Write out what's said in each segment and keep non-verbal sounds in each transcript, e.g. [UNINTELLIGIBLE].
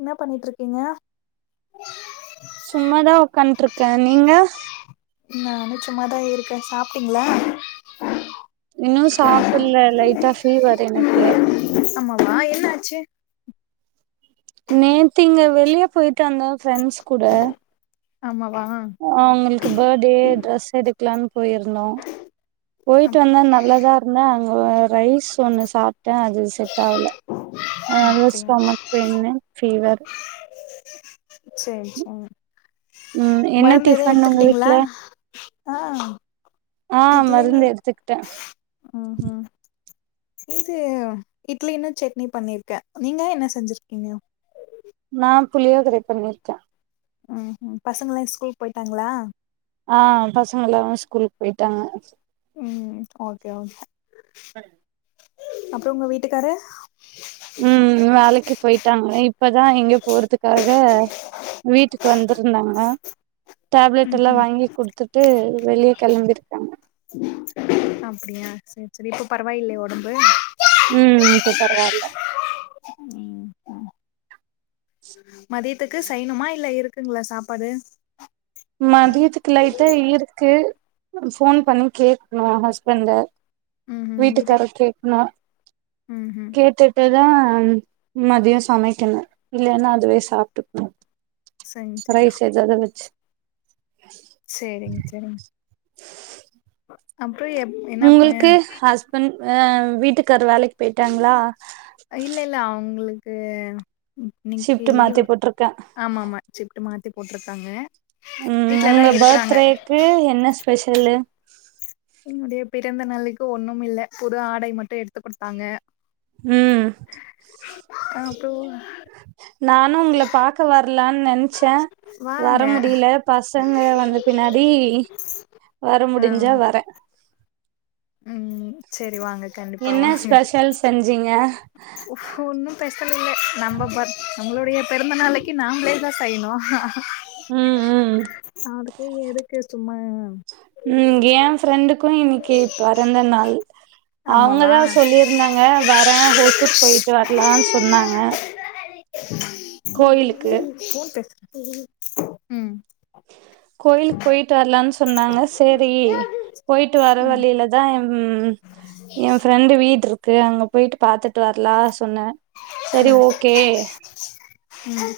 என்ன பண்ணிட்டுருக்கீங்க சும்மாதா உக்காந்ட்ருக் க்க நீங்க நானு சுப்மாதா இருக்க சாப்ட்டீங்களா இன்னு சாப்பிட்ல லைட்டா ஃபீவர் எனக்கு ஆமாவா என்னாச்சு நேத்து இங்க வெளியே போய்ட்டு வந்த ஃப்ரண்ட்ஸ் கூட ஆமா ஆ அவுங்களுக்கு பேடே ட்ரெஸ் எடுக்லான் போயிர்ந்தோ போயிட்டு அப் வந்தா நல்லதா இருந்த அங் க ரைஸ் ஒண்ணு சாப் ட்ட அது செட் ஆவ்ல அது அப்டியா ஸ்டொமெக் பெயினு ஃபீவர் சேர் சே ம் என்ன மருந்து எது டிஃபன் உங்க எடுத்துக்கிட்டீங்களா வீட்ல ஆ ஆ இட்லின்னு மருந்து எடுத்துக்ட்ட ம்ஹும் இது இட்லினு சட்னி பண்ணிருக்க நீங்க என்ன செஞ்சிருக்கீங்க நா புளியோதரை பண்ணிருக்க ம் ம் பசங்கல்லா ஸ்கூல் போயிட்டாங்களா ஆ பசங்க எல்லார்மே ஸ்கூலுக்கழ போய்ட்டாங்க ம் ஓகே ஓ அப்றோ உங்க வீட்டுக்காரு ம் ம் வேலைக்கி போயிட்டாங்க இப்பதா எங்யோ போறதுக்காக வீட்டுக்கு வந்துருந்தாங்க டேப்லெட்டெல்லா ம்ஹும் வாங்கி குடுத்துட்டு வெளிய கெளம்பிருக்காங்க அப்டியா சேர் சேரி இப்போ பரவாயில்லையா ஒடம்பு ம் இப்ப பரவாயில்ல மதியத் துக்கு செய்ணுமா இல்ல இருக்குங்ளா சாப்பாடு மதியத்துக்கு லைட்டா இருக்கு ஃபோன் பண்ணி கேக்ணு ஹஸ்பண்ட ம்ஹும் வீட்டுக்கார வீட்டுக்கு கேக்ணு ம்ஹும் கேட்டுட்டு தான் மதியொ சமைக்கணு இல்லன்னா அதுவே சாப்ட்டுப்போ செரி ரைஸ் எதாவ்து வச் சேரிங்க சேரிங் அப் உங்களுக்கு ஹஸ்பண் ஆ வீட்டுக்காரு வேலைக் போய்ட்டாங்களா கு இன்னக்கி லீவு போட்ருக்கே ஆமா ஆமா சிப்ட்டு மாத்தி போட்ருக்காங்க ம் உங்க பர்த்டேக்கு என்ன ஸ்பெஷல்லு என்னுடைய பிறந்தநாளைக்கு ஒண்ணுமில்ல புது ஆடை மட்டும் எடுத்து குடுத்தாங்க ம் அப்றோ நானும் உங்களை பாக்க வரலானு நினைச்சேன் வர வாங்க முடியல பசங்க வந்த பின்னாடி வர முடிஞ்சா வரேன் உம் சரி வாங்க கண்டிப்பா என்ன வாங்க ஸ்பெஷல் செஞ்சீங்க ஒன்னும் ஸ்பெஷல்லா நம்ம பர்த் நம்மளுடைய பிறந்தநாள் நாளைக்கு நாம்லேதா செய்னு ம் ம் அதுக்கே எதுக்கு சும்மா உம் இங்க ஏ ஃப்ரெண்டுக்கும் இன்னைக்கு பிறந்த நாள் ஆமாவா அவங்கதான் சொல்லியிருந்தாங்க வரேன் ஓசு போயிட்டு வரலாம்னு சொன்னாங்க கோயிலுக்கு போன் பேச உம் கோயிலுக்கு போயிட்டு வரலாம்னு சொன்னாங்க சரி போயிட்டு வர ம் வழியிலதா உம் என்ம் ஃப்ரெண்ட் வீடு இருக் க்கு அங்க போயிட்டு பாத்துட்டு வரலாம் சொன்னேன் சரி ஓகே ம்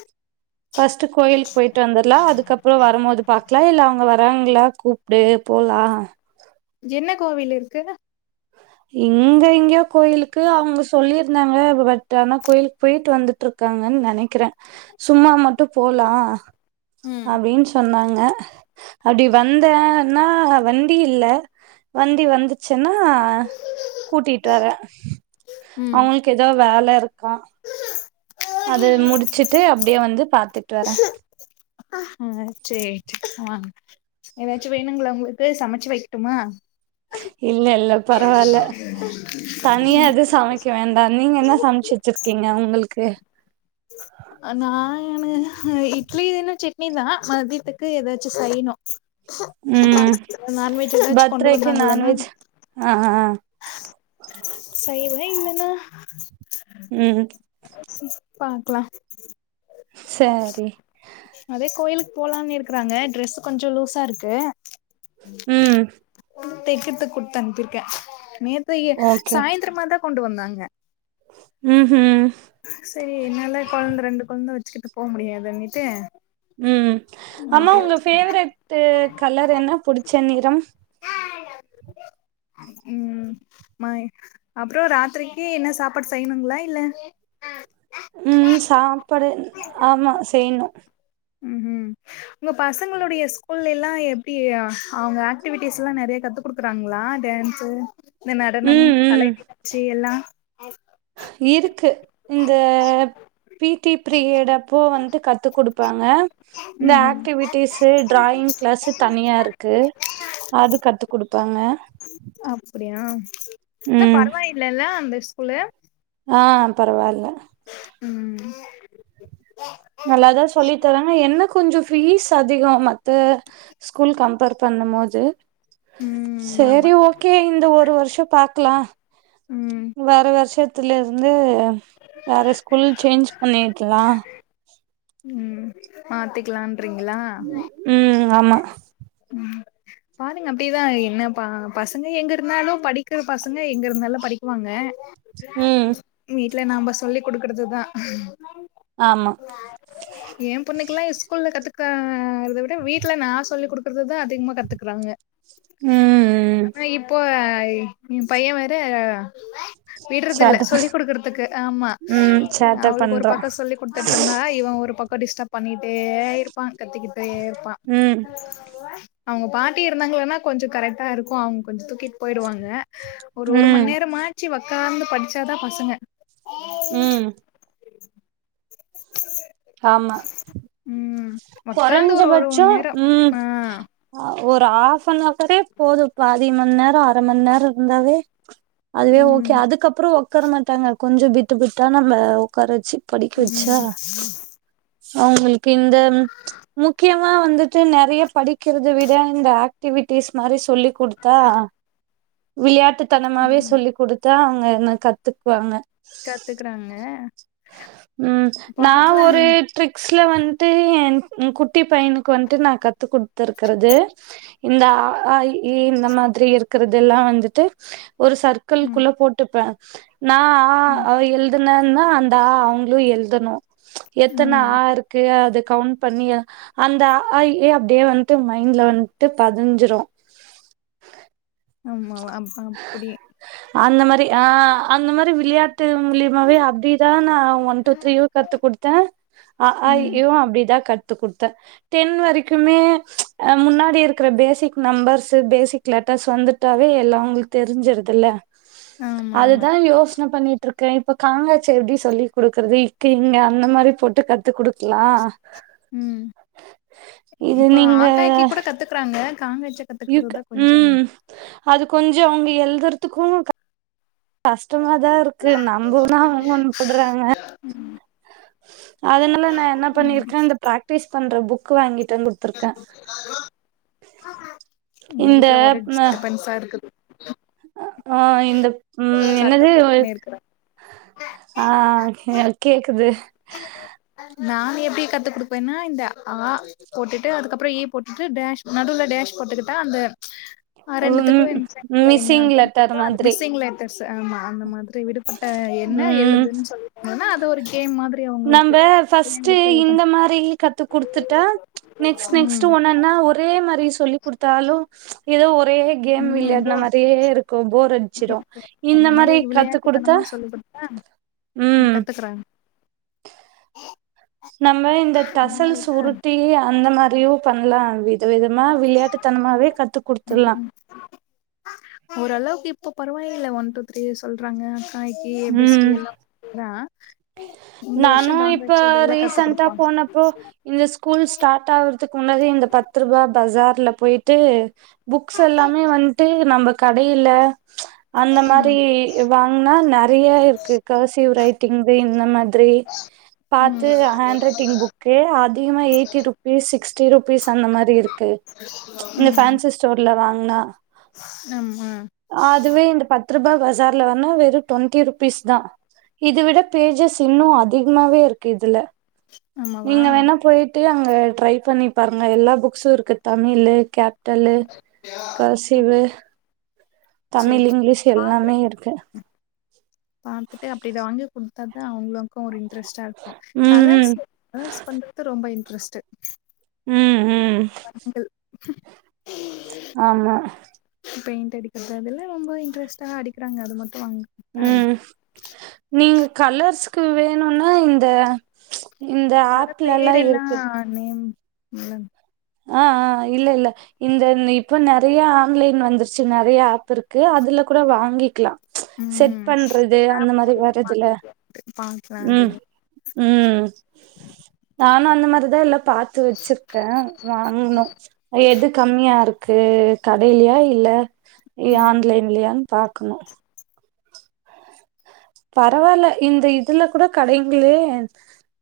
பஸ்ட் கோயிலுக்கு போயிட்டு வந்துடலாம் அதுக்கப்புறம் அப்பு வரும் போது பாக்கலாம் இல்ல அவங்க வறாங்களா கூப்பிடு போலாம் என்ன கோவில் இருக்கு இங்க இங்கயோ கோயிலுக்கு அவங்க சொல்லியிருந்தாங்க பட் ஆனா கோயிலுக்கு போயிட்டு வந்துட்டு இருக் இருக்காங்கன்னு நினைக்கிறேன் சும்மா மட்டும் போலாம் ம் அப்படின்னு சொன்னாங்க அடி வந்தேன்னா வண்டி இல்ல வண்டி வந்துச்சே ன்னா கூட்டிட்டு வறே ம் அவங்களுக்கு ஏத வேலை இருக்கா அது முடிச்சுட்டு அப்படியே வந்து பாத்து பாத்துட்டு வர ஆஹ் சரி சரி ஏதாச்சும் வேணுங்களா உங்களுக்கு சமைச்சு வைக்கட்டுமா இல்ல இல்ல பரவாயில்ல தனியா எதுவும் சமைக்க வேண்டாம் நீங்க என்ன சமைச்சிச்சிருக்கீங்க உங்களுக்கு நான்னு ஹ இட்லின்னு சட்னிதா மதியத்துக்கு ஏதாச்சும் செய்யணும் உம் கொண்டு பர்த்டேக்கு நான் வெஜ் ஆஹ்ஹ் சைவ இல்லைன்னா உம் பாக்லா சரி அதே கோயிலுக் போலானிருக்றாங்க டிரெஸ்ஸு கொஞ்சொ லூஸாருக்கு உம் தைக்கத்து குடுத்தனிப்பிர்க்கே நேத் தியி சாயந்ரமா தா கொண்டு வந்தாங் க ம்ஹூம் செரி என்னால கொழந்த ரெண்டு கொழந்த வச்சுக்கிட்டு போக முடியாதுன்னிட்டு உம் அமா உங்க ஃபேவெரெட்டு கலர் என்ன புடிச்ச நிறம் உம் மாய் அப்றொ ராத்ரிக்கு என்ன சாப்பாடு செய்ணுங்ளா இல்ல உம் சாப்பாடு ஆமா செய்ணு ம்ஹும் உங்க பசங்களுடைய ஸ்கூல்லைல்லா எப்டி அவங்க ஆக்டிவிட்டிஸ்ஸுலா நெறையா கத்து குடுக்குறாங்ளா டேன்ஸு உம் உம் இருக்கு இந்த பீட்டி ப்ரியட் அப்போ வந்ட்டு கத்து குடுப்பாங்க ஆ இந்த ம் ம் ஆக்டிவிடீஸ்ஸு ட்ராயிங் கிளாஸு தனியா இருக்கு அது கத்து குடுப்பாங்க அப்டியா த ம் பரவாயில்லல்ல அந்தஸ் குலூ ஆஹ் பரவாயில்ல உம் நல்லாதா சொல்லி தராங்க என்ன கொஞ்சொ ஃபீஸ் அதிகொ மத்த ஸ்கூல் கம்பேர் பண்ணும் போது ம் ஆமா செரி ஓகே இந்த ஒரு வருஷொ பாக்லா ம் வேற வருஷத் த்துல இருந்து வேற ஸ்கூல் சேஞ்ச் பண்ணிட்லா உம் மாத்திக்லான் றிங்களா ம் ஆமா பாருங்க அப்டீதா என்னப்பா பசங்க எங்க இருந்தாலு படிக்கிற பசங்க எங்க இருந்தாலு படிக்குவாங்க ம் மீட் ட்ல நம்ப சொல்லி குடுக்றது தா ஆமா. ஏ பொண்ணுக்குலா ஸ்கூல்ல கத்துக் கா றுத விட வீட்ல நா சொல்லி குடுக் குறதுதா அதிகமா கத்துக்றாங்க ம் ம் ஆனா இப்போ ஏ பைய வேற விடுறது இல்ல சேட்ட ப சொல்லி் கொடுக்குறதுக்கு ஆமா ம் சேட்ட அவளுக்கு ஒரு பண்றா. பக்கம் சொல்லி் கொடுத்துட்டு இருந்தா இவ ஒரு ப டிஸ்டர்ப் பண்ணிட்டே இருப்பான் கத்திக்கிட்டயே இருப்பா ம் அவுங்க பாட்டி இருந்தாங்கன்னா கொஞ்ச கரெக்டா இருக்கு அவங்க கொஞ்ச தூக்கிட்டு போயிடுவாங்க ஒரு ஒரு மணி ம் நேரம் மாச்சி வ உட்கார்ந்து படிச்சாதா பசங்க உம் ஆமா ம் ஒக்காந்து கொறஞ்ச ஒரு ஒரு பச்சோ மண் நேரோ ம் ஆ ஒரு ஹாஃப் அனவரே போது பாதிமன்னேரோ அரமன்னேர இர்ந்தாவே அதுவே ஓகே ம் அதுக்கப்றோ ஒக் உக்கார மாட்டாங்க கொஞ்ச பிட்டுபிட்டா நம்ம உக்காரச்சி படிக்க வச்சா ம் அவுங்களுக்கு இந்த ம் ச் முக்கியமா வந்துட்டு நெறைய படிக்கிறத விட இந்த ஆக்டிவிட்டிஸ் மாரி சொல்லி் கொடுத்தா விளையாட்டு தனமாவே சொல்லிக் குடுத் தா அங்க ன்ன கத்துக்வாங்க கத்துக்குறாங்க பாக்லான் ஸ்ல வன்டு என் உ குட்டி பையனுக்கு வன்ட்டு நா கத்து குட்த்ருக்குறது இந்த ஆ ஆய் ந்த மாத்ரி இருக்கறது எல்லா வந்துட்டு ஒரு சர்க்குள் ம் குள்ள போட்டுப்ப நா ஆ ம் அவ எல்த் [UNINTELLIGIBLE] அந்த ஆ அவ்ங்களு எழுதணு எத்தன ம் ஆருக்கு அது கவுண் பண்ணி அந்த ஆ அப்டியே வன்ட்டு மைண்ட்ல வன்ட்டு பதுஞ்சுரு ஆமாவா அப்ப அப்பிடி அந்த மாரி ஆ அந்த மாரி விளையாட் ட்டு மூலியமாவே அப்டிதா நா ஒன் டூ த்ரீயு கத்து குடுத்தே அ ஆ இ ம் ஈயு அப்டிதா க த்து குட்த்த டென் வரைக்குமே ச் முன்னாடி இருக்குற பேசிக் நம்பர்ஸு பேசிக் லெட்டர்ஸ் வந்து தாவே எல்லா அவ்ங்களுக் தெரிஞ்சுருதுல்ல ஆமா ஆமா ன்ன பண்ணிட்ருக்கே இப்ப காங்காட்சு எப்டி சொல்லி் குடுக்குறது இக்கு இங்கு அந்த மாரி போட்டு கத்து குடுக்லா ம் இப்ப ஆக்காய்க்கி கூட கத்துக்குறாங்க காங்கச்ச யூக் கத்துக்கறதுதா கொஞ்சோ ம் அது கொஞ் ஞ்சு அவ்ங்க எழ்துறத்துக்கு கஷ்டமாதா இருக்கு நம்ப ஒன்னு அவ்ங்க சொல்றாங்க அதனால நா என்ன ம் பண்ணிருக்க இந்த ப்ராக்டிஸ் பண் ன்ற புக்கு வாங்கிட் [UNINTELLIGIBLE] குட்த்துருக்க எங்க வீட்ல ஒரே டிஸ்டபன்ஸாருக்குது [INAUDIBLE] அ ஆ இந்த ம் சத்த என்னது போட்டுக்குனே இருக்குறா ஆ ஓகே கேக்குது நா எப்டி கத்து குடுக்குவேன்னா இந்த ஆ போட்டுட்டு அதுக்கப்றோ ஏ போட்டுட்டு டேஷ் நடுல டேஷ் போட்டுக்கிட்டா அந்த ஆஹ் ரெண்டுத்துக்கும் ம் எம் ஸண்ட்ள என்ன மிஸ்ஸிங் லெட்டர் வந்துருக்கோ அது மாதிரி மிஸ்ஸிங் லெட்டர்ஸ் த ஆமா அந்த மாதிரி விடுபட்ட என்ன ம் எலுதுன்னு சொல்னோன்னா அது ஒரு கேம் மாதிரி அவங்களுக்கு நம்ப ஃபர்ஸ்ட்டு பிள்ளைங்களுக்கு. இந்த மாரி குடுத்துட்டா நெக்ஸ்ட் நெக்ஸ்ட் ம் ஒனன்னா ஒரே மாரி சொல்லிக் குடுத் த்தாலு ஏதோ ஒரு ஒரே கேம் ம் போ விளையாட்ன மாரியே இருக்கும் போர் அடிச்சிரு இந்த மாரி கத் டுத்தனமா சொல்லிக் குடுத்தா ம் கத்துக்குறாங்க [INAUDIBLE] நம்ம இந்த அந்த தசல் மாரிதா சுருட்டி அந்த மாத் தியோ பண்லா வீட் வித விதமா விளையாட்டுத்தனமாவே கத்து குடுத்துல்லா இப்ப பரவாயில்ல ஒன் டூ த்ரீ சொல்றாங்க ஆயக்கி பெஸ்டி எல்லா ஒன்னுதா நானும் இப்ப அதெல்லா கத்து ரீசென்டா குடுப்பாங்க போனப்போ இந்த ஸ்கூல் ஸ்டார்ட் ஆகுறதுக்கு முன்னரே இந்த பத்ரூபா பஸார் ல போயிட்டு புக்ஸ் எல்லாமே வன்ட்டு நம்ம கடையில அந்த மாரி ம் வாங்கனா நெறைய இருக்கு கர்சிவ் ரைட்டிங் இந்த மாதிரி பாத்து ம் ஹேண்ட் ரைட்டிங் புக்கு அதிகமா எயிட்டி ருப்பீஸ் சிக்ஸ்ட்டி ருப்பீஸ் அந்த மாரி இருக்கு இந்த ம் பேன்சி ஸ்டோர்ல ங்க வாங்கனா ஆமா அதுவே இந்த பத்ரூபா காசு ஜார்ல வாங்குனா வெறு டுவெண்டி ருபீஸ் தா இது விட டேஜஸ் இன்னு அதிகமாவே இருக்கு இதுல ஆமாவா நீங்க வேணா போயிட் டு அங்க ட்ரை பண்ணி பாருங்க எல்லா புக்ஸு இருக்கு தமிழு கேப் டல்லு கர்சீவு சேரி தமிழ் இங்லீஷ் பாக்குறே எல்லாமே இருக்கு [INAUDIBLE] பாத்துட்டு அப்டி இத வாங்கி குடுத்தா தா அவுங்களுக்கு ஒரு இன் ட்ரெஸ்ட்டா இர்க்கு ம் ம் கலர்ஸு கலர்ஸ் பண்றது ரொம்ப இன் ட்ரெஸ்ட்டு உம் உம் உம் ஆமா பெயிண்ட் அடிக்கறது அதுல ரொம்ப இன்ட்ரஸ்ட்டா அடிக்கறாங்க அது ம உம் நீங்க கலர்ஸ் கு வேணுன்னா இந்த இந்த [INAUDIBLE] பேர் ஆப்லல்லா எல்லா இருக்கு நேம் [INAUDIBLE] ஆஹ் ஆஹ் இல்ல இல்ல இந்த இந் இப்ப நெறயா ஆன்லைன் வந்துருச்சு நெறயா ஆப் இருக்கு அதுல கூட வாங்கிக்கலா செட் ம் பண்றது ஆப் அந்த மாரி மூலியமா வருதுல்ல வாங்கிக்க பாக்கலா உம் அதுல உம் நானு அந்த மாரி தா எல்லா பாத்து வச்சிருக்கே வாங்கனு எதுக் கம்மியா இருக்கு கடைலயா இல்ல இல்ல ம் ஆன்லைன்லயான் பாக்கணு பரவால்ல இந்த இதுல கூட கடைங்ளேன்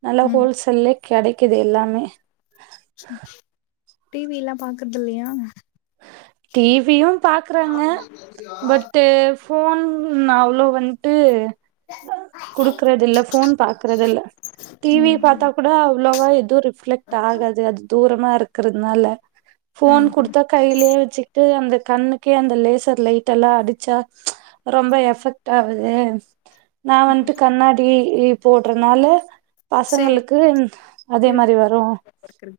நல்லா ம் ஹோல்சேல்லே கெடைக்குது எல்லாமே டி வி எல்லா பாக்கற்தில்லயா டி வி யு பாக்றாங்க பட்டு ஃபோன் நா அவ்ளோ வந்ட்டு குடுக்கறதில்ல ஃபோன் பாக்கறதில்ல டி வி ம் பாத்தா கூட அவ் ளோவா எது ரி ஃப்லெக்ட் ஆகாது அது தூரமா இருக்கறதுனால ஃபோன் ம் குடு ம் த்த கைலே வச்சிகிட்டு அந்த கண்ணுக்கே அந்த லேசர் லைட் எல்லா அடிச்சா ப்ச் ரொம்ப எஃபெக்ட் ஆகுது நா வண்ட்டு கண்ணாடி லீவ் போடுறனால சேரி பசங்களுக்கு அதே இருங்க மாரி வரு இருங்க